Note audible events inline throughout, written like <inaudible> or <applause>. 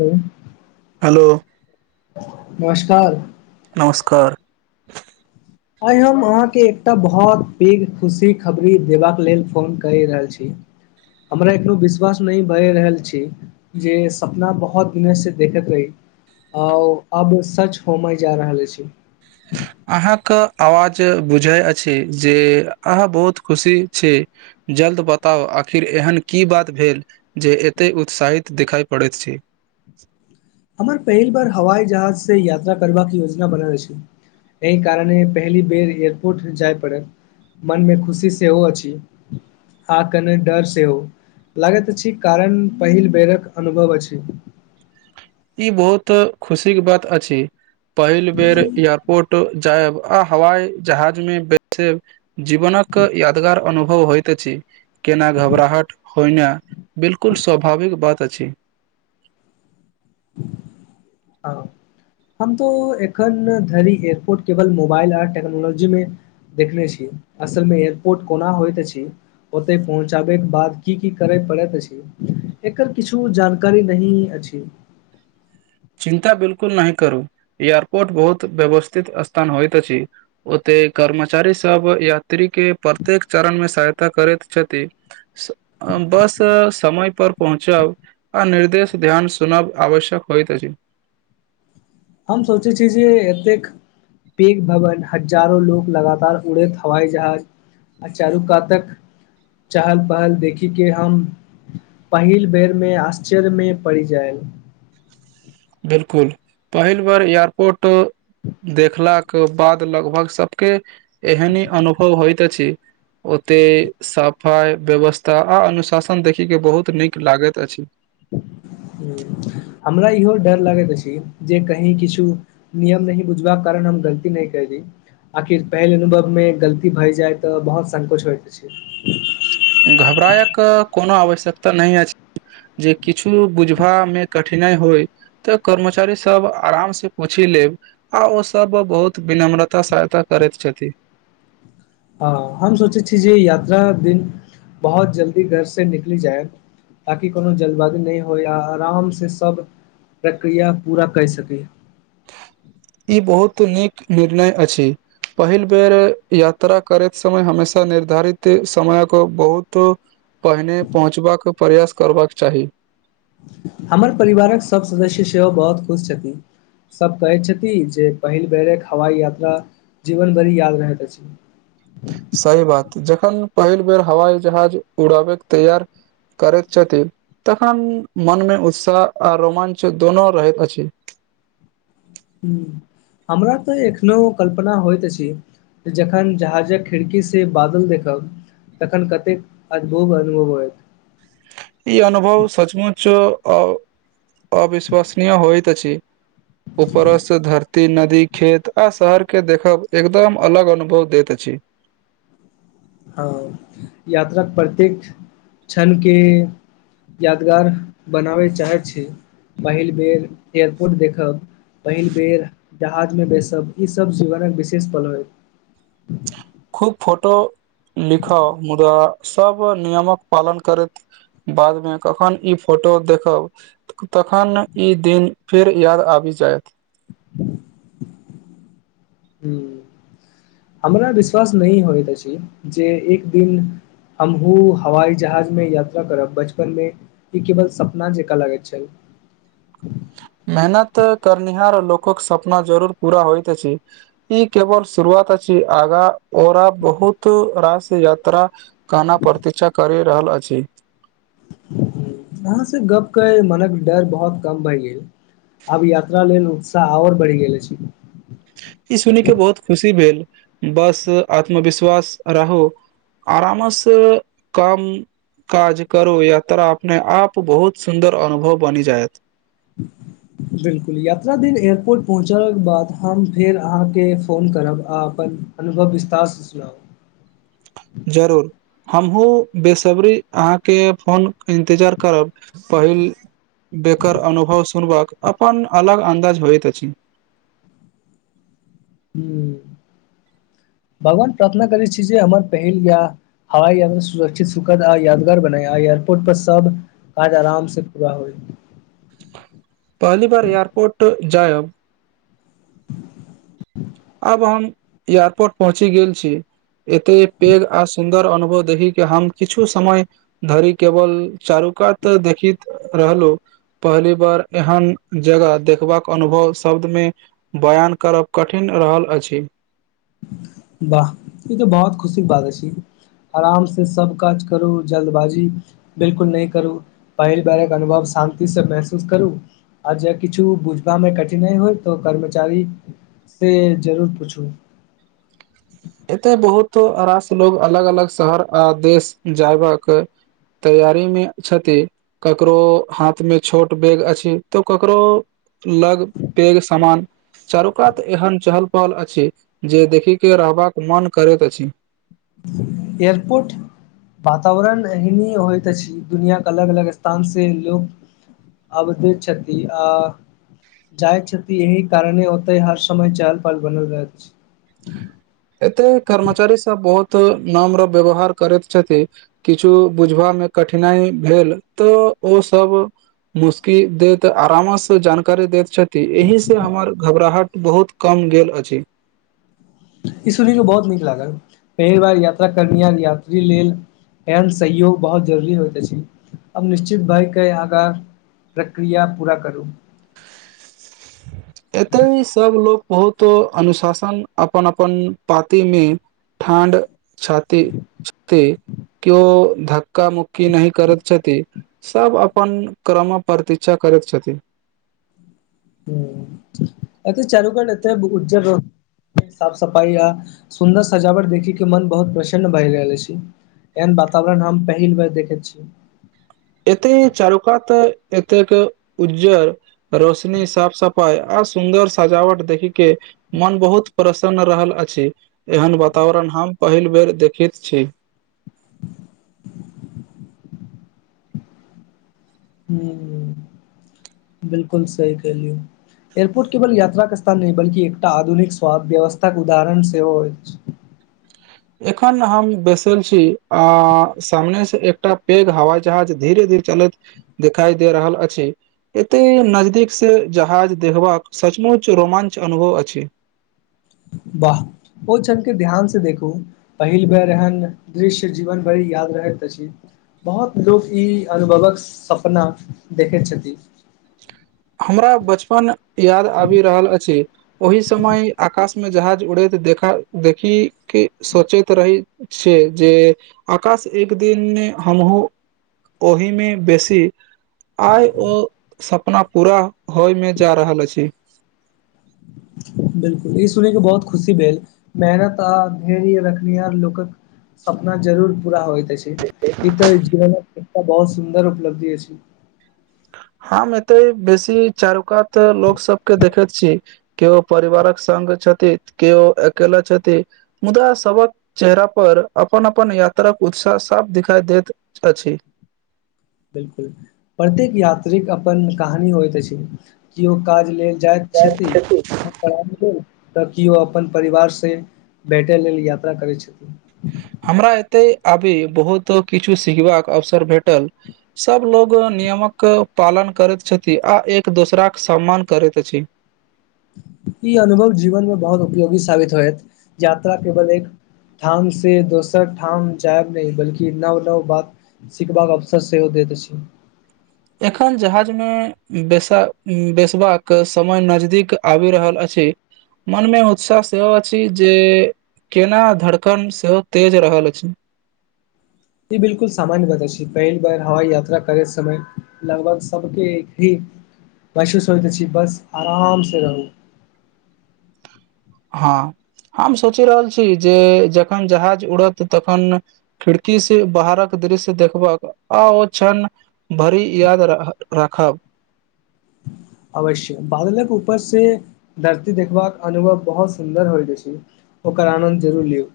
ह हेलो नमस्कार नमस्कार आइ हम अहाँके एकटा बहुत पैघ खुशी खबरी देबाक लेल फोन क रि रहल छी हमरा एखनो विश्वास नहि भ रहल छी जे सपना बहुत दिनो से देखैत रही आ अब सच होमे जा रहल छै अहाँके आवाज बुझै अछि जे अहाँ बहुत खुशी छी जल्द बताउ आखिर एहन की बात भेल जे एते उत्साहित दिखाई पड़ैत छै हमर पहिल बार हवाई जहाज से यात्रा करबाके योजना बनल अछि एहि कारणे पहिली बेर एयरपोर्ट जाय पड़त मन मे खुशी सेहो अछि आ कने डर सेहो लागैत छी कारण पहिल बेरक अनुभव अछि ई बहुत खुशी के बात अछि पहिल बेर एयरपोर्ट जायब आ हवाई जहाज मे बेसे जीवनक यादगार अनुभव होइत छी केना घबराहट होइना बिल्कुल स्वाभाविक बात अछि हम तो एखन धरि एयरपोर्ट केवल मोबाइल आर टेक्नोलॉजी मे देखने छी असल मे एयरपोर्ट कोना होइत अछि ओतय पहुँचाबैके बाद की की करय पड़ैत अछि एकर किछु जानकारी नहि अछि चिन्ता बिलकुल न करू एयारपोर्ट बहुत व्यवस्थित स्थान होइत अछि ओते कर्मचारी सब यात्री के प्रत्येक चरणमे सहायता करैत छथि बस समय पर पहुँचब आ निर्देश ध्यान सुनाब आवश्यक होइत अछि हम सोचे छी जे एतेक पघ भवन हजारो लोग लगातार उड़ैत हवई जहाज अचारू कातक चहल पहल देखी के हम पहिल बेरमे आश्चर्यमे पड़ी जाय बिलकुल पहिल बार एयरपोर्ट देखलाके बाद लगभग सबके एहन अनुभव होइत अछि ओते सफाइ व्यवस्था आ अनुशासन देखय के बहुत नीक लागैत अछि हमरा इहो डर लागैत छै जे कही किछु नियम नैह बुझबाक कारण हम गलती नै कय दी आखिर पहिल अनुभवमे गलती भय जाइ तऽ बहुत संकोचट होइत छै घबरायक कोनो आवश्यकता नहि अछि जे किछु बुझबामे कठिनाइ होय तऽ कर्मचारी सब आराम से पूछि लेत आ ओसभ बहुत विनम्रता सहायता करैत छथि हँ हम सोचे छी जे यात्रा दिन बहुत जल्दी घर से निकलि जाय ताकि कोनो जल्दबाजू नहि होय आ आरामसँ सभ प्रक्रिया पूरा कय सकी ई बहुत नीक निर्णय अछि पहिल बेर यात्रा करैत समय हमेशा निर्धारित समयक बहुत पहिने पहुँचबाक प्रयास करबाक चाही हमर परिवारक सभ सदस्य सेहो बहुत खुश छथिन सभ कहै छथि जे पहिल बेरक हवाई यात्रा जीवन बरी याद रहैत अछी सही बात जखन पहिल बेर हवाई जहाज उड़ऽबैक तैयार करैत छथिन तखन मन मे उत्साह आ रोमांच दोनो रहै अछि हुं हमरा तऽ एखनो कल्पना होइत अछि जखन जहाजक खिड़कीसे बादल देखब तखन कतेक अद्भुत अनुभव होयत ई अनुभव सचमुच अ अविश्वसनीय होइत अछि उपरो स धर ती नदी खेत आ शहर के देखब एकदम अलग अनुभव देत अछि हँ यात्राक प्रत्येक क्षणके यादगार बनाबै चाहै छै पहिल बेर एयरपोर्ट देखब पहिल बेर जहाजमे बैसब ईसभ जीवनक विशेष पल होय खूब फोटो लिखऽ मुदा सब नियमक पालन करैत बादमे कखन ई फोटो देखब तखन ई दिन फेर याद आबि जायत <inaudible> हूं हमरा विश्वास नहि होइत अछि जे एक दिन हमहू हवाई जहाज में यात्रा करब बचपन में ई केवल सपना जेकां लगै छै मेहनत करनिहार लोकक सपना जरूर पूरा होइत अछि ई केवल शुरुआत अछि आगा ओरा बहुत रास यात्रा काना प्रतीक्षा करि रहल अछि वहाँ से गप्प कय मनक डर बहुत कम भइलै आब यात्रा लेल उत्साह आओर बढ़ि गेल छै ई सुइनी के बहुत खुशी भेल बस आत्मविश्वास रहो आराऽम से कम काज करू यात्रा अपने आप बहुत सुन्दर अनुभव बनि जायत <inaudible> बिलकुल यात्रा दिन एयरपोर्ट पहुँचलक बाद हम फेर अहाँके फोन करब आ अपन अनुभव विस्तारसँ सुनाउ जरूर हमहु बेसब्री अहाँके फोन इन्तजार करब पहिल बेकर अनुभव सुनबाक अपन अलग अन्दाज होइत अछि ह भगवान प्रार्थना करैत छी जे हमर पहिल वियाह हवाई यानि सुरक्षित सुखद आ यादगार बनाय आई एयरपोर्ट पर सब काज आराम से पूरा होइ पहली बार एयरपोर्ट जायब <inaudible> आब हम एयारपोर्ट पहुँची गेल छी एते पेघ आ सुन्दर अनुभव देखी के हम किछु समय धरि केवल चारु कातऽ देखित रहलौ पहली बार एहन जगह देखबाक अनुभव शब्द मे बयान करब क ठिन रहल अछि बाह ई तऽ भारत खुशिक बात अछि आरामस सब काज करू जल्दबाजी बिलकुल नहि करू पहिल बेरक अनुभव शान्ति से महसूस करू आ जे किछु बुझबामे कठिनाइ होइ तऽ कर्मचारी से जरूर पूछू एते बहुत आरास लोग अलग अलग शहर आ देश जायबाकक तैयारी मे छथि ककरो हाथमे छोट बैग अछि तऽ ककरो लग पेग सामान चारूकात एहन चहल पहल अछि जे देखिक के रहबाक मन करैत अछि ह एयरपोर्ट वातावरण एहने होइत अछि दुनिआ के अलग अलग स्थान से लोक आबति छथि आ जाइ छथि एहि कारणे ओतय हर समय चहल पहल बनि रहै अछि एते कर्मचारी सब बहुत नम्र व्यवहार करति छथि किछु बुझबामे कठिनाइ भेल तऽ ओसब मुश्की देैत आरामो से जानकारी दैत छथि एहिस हमर घबराहट बहुत कम गेल अछि ई सुन कऽ बहुत नीक लागल पहिल बार यात्रा करनियार यात्री लेल एन सहयोग बहुत जरुररी होइत अछि अब निश्चित भयके आंहाक प्रक्रिया पूरा करू एतउ ह सब लोग बहुत अनुशासन अपन अपन पाते मे ठण्ड छाती छते कओ धक्क मुुक्की नहि करैत छथि सब अपन क्रम प्रतीक्षा करैत छथि ह अच्छऽ चालू कर एतऽ उ्ज साफ सफाई आ सुन्दर सजावट देखी के मन बहुत प्रसन्न भए रहल अछि एहन वातावरण हम पहिल बेर देखै छी एते चारु कातऽ एतेकेऽ उज्जर रोशनी साफ सफाइ आ सुन्दर सजावट देखी के मोन बहुत प्रसन्न रहल अछि एहन वातावरण हम पहिल बेर देखैत छी ह बिलकुल सही कहलियौ एयरपोर्ट केवल यात्राक स्थान नहि बल्कि एकटा आधुनिक व्यवस्था के उदाहरण सेहो अछि एखन हम बैसल छी आ सामने से एकटा पैघ हवाई जहाज धीरे धीरे चलैत देखाई दे रहल अछि एते नजदीक से जहाज देखबाक सचमुच रोमांच अनुभव अछि वाह ओ छन के ध्यान से देखू पहिल बेर एहन दृश्य जीवन भरि याद रहैत अछि बहुत लोक ई अनुभवक सपना देखैत छथि हमरा बचपन याद आबि रहल अछि ओहि समय आकाश मे जहाज उड़ैत देखा देखी के सोचति रही छियै जे आकाश एक दिन हमहुँ ओहिमे बेसी आय ओ सपना पूरा होय मे जा रहल अछि। बिलकुल ई सुनिके बहुत खुशी भेल मेहनत आ धेर्य रखनीहार लोकक सपना जरूर पूरा होइत अछि ई तऽ जीवनक एकटा बहुत सुन्दर उपलब्धि अछि। हम एतै बेसी चारू कात लोक सब के देखैत छियै। केओ परिवारक संघ छथि तऽ केओ अकेला छथि मुदा सबक चेहरा पर अपन अपन यात्राक उत्साह साफ दिखाइ देैत अछि बिल्कुल प्रत्येक यात्रीक अपन कहानी होइत अछि कियो काज लेल जाइत छथि। तऽ कियो अपन परिवार से भेटै लेल यात्रा करै छथि। हमरा एतै अभी बहुत किछु सिखबाक अवसर भेटल सब लोग नियमक पालन करैत छथि आ एक दोसराक सम्मान करैत अछि। ई अनुभव जीवन मे बहुत उपयोगी साबित होयत यात्रा केवल एकटा से दोसर ठाम जाइब नहि बल्कि नव नव बात सिखबाक अवसर सेहो दैत अछि। एखन जहाज मे बेसा बेसबाक समय नजदीक आबि रहल अछि। मनमे उत्सास सेहो अछि जे जेना धड़कन सेहो तेज रहल अछि। ई बिलकुल सामान्य बता छै पहिल बेर हवाइ यात्रा करैत समय लगभग सबके एक ही महसूस होइत अछि बस आरामसँ रहू हँ हम सोचि रहल छी जे जखन जहाज उड़त तखन खिड़की से बाहरक दृश्य देखबाक आओ क्षण भरि याद <unintelligible> राखब अवश्य बादलक ऊपर से धरती देखबाक अनुभव बहुत सुन्दर होइत अछि। ओकर आनन्द जरूर लियौ।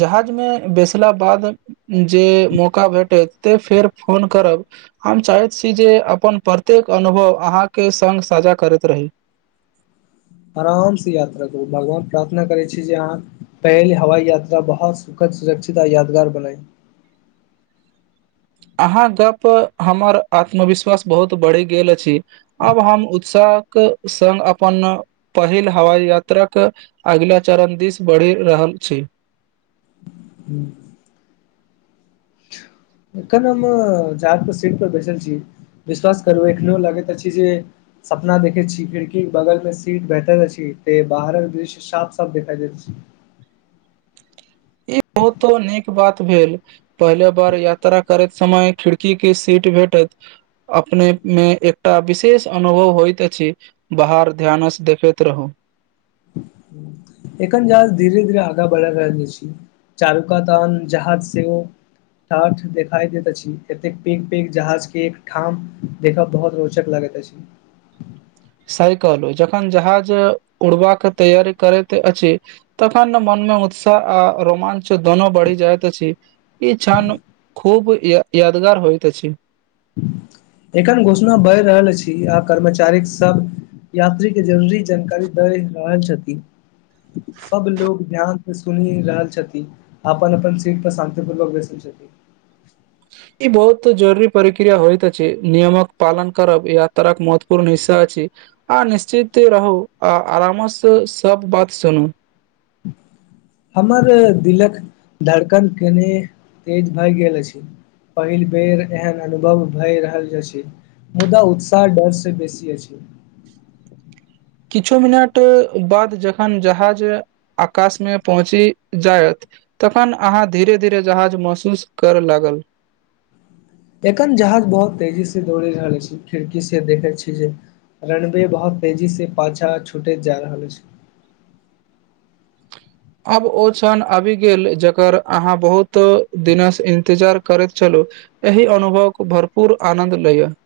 जहाजमे बैसला बाद जे मौका भेटत ते फेर फोन करब हम चाहैत छी जे अपन प्रत्येक अनुभव अहाँके संग साझा करैत रही। आरामसँ यात्रा करू भगवान प्रार्थना करै छी जे अहाँ पहिल हवाई यात्रा बहुत सुखद सुरक्षित आ यादगार बनै अहाँक गप्प पर हमर आत्मविश्वास बहुत बढ़ि गेल अछि। आब हम उत्साहके संग अपन पहिल हवाई यात्राके अगिला चरण दिस बढ़ि रहल छी। हूंम्म। जखन हम जा कऽ सीट पर बैसल छी विश्वास करू एखनो लगैत अछि जे सपना देखैत छी खिड़की के बगल मे सीट भेटल अछि तेँ बाहरक दृश्य साफ साफ देखाइ दैत छी। ई ओ तो नीक बात भेल पहिले बार यात्रा करैत समय खिड़की के सीट भेटत अपने मे एकटा विशेष अनुभव होइत अछि। बाहर ध्यानस देखैत रहू। एखन जहाज धीेरे धीरे आगाँ बढ़ा रहल अछि चारु कात तान जहाज सेहो <unintelligible> देखाइ देैत अछि एतेक पैघ पैघ जहाज के एक ठाम देखब बहुत रोचक लगैत अछि। साइकल जखन जहाज उड़बाक तैयारी करैत अछि। तखन मनमे उत्साह आ रोमाञ्च दुनू बढ़ि जाइत अछि ई क्षण खूब य यादगार होइ त अछी एखन घोषणा बढ़ रहल अछी आ कर्मचारी सब यात्री के जल्दी जानकारी दय रहल छथिन सब लोग ध्यान से सुनि रहल छथिन अपनन अपन सीट पर शान्तिपूर्वक बैसल छथी ई बहुत जरुरी परिक्रिया होइत छै नियमक पालन करब इह तर एक महत्वपूर्ण हिस्सा अ छै आ निश्चित रहू आ आरामसँ सब बात सुनू हमर दिलक धड़कन केने तेज भए गेल अछि पहिल बेर एहन अनुभव भए रहल छै मुदा उत्साह डर से बेसी अछि किछु मिनट बाद जखन जहाज आकाश मे पहुँची जायत तखन अहाँ धीरे धीरे जहाज महसूस करय लागल एखन जहाज बहुत तेजी से दौड़े रहल छी खिड़की से देखै छी जे रनवे बहुत तेजी से पाछा छूटैत जा रहल अछि आब ओ क्षण आबि गेल जकर अहाँ बहुत दिनसँ इंतजार करैत छलु एहि अनुभव क भरपूुर आनन्द लयअ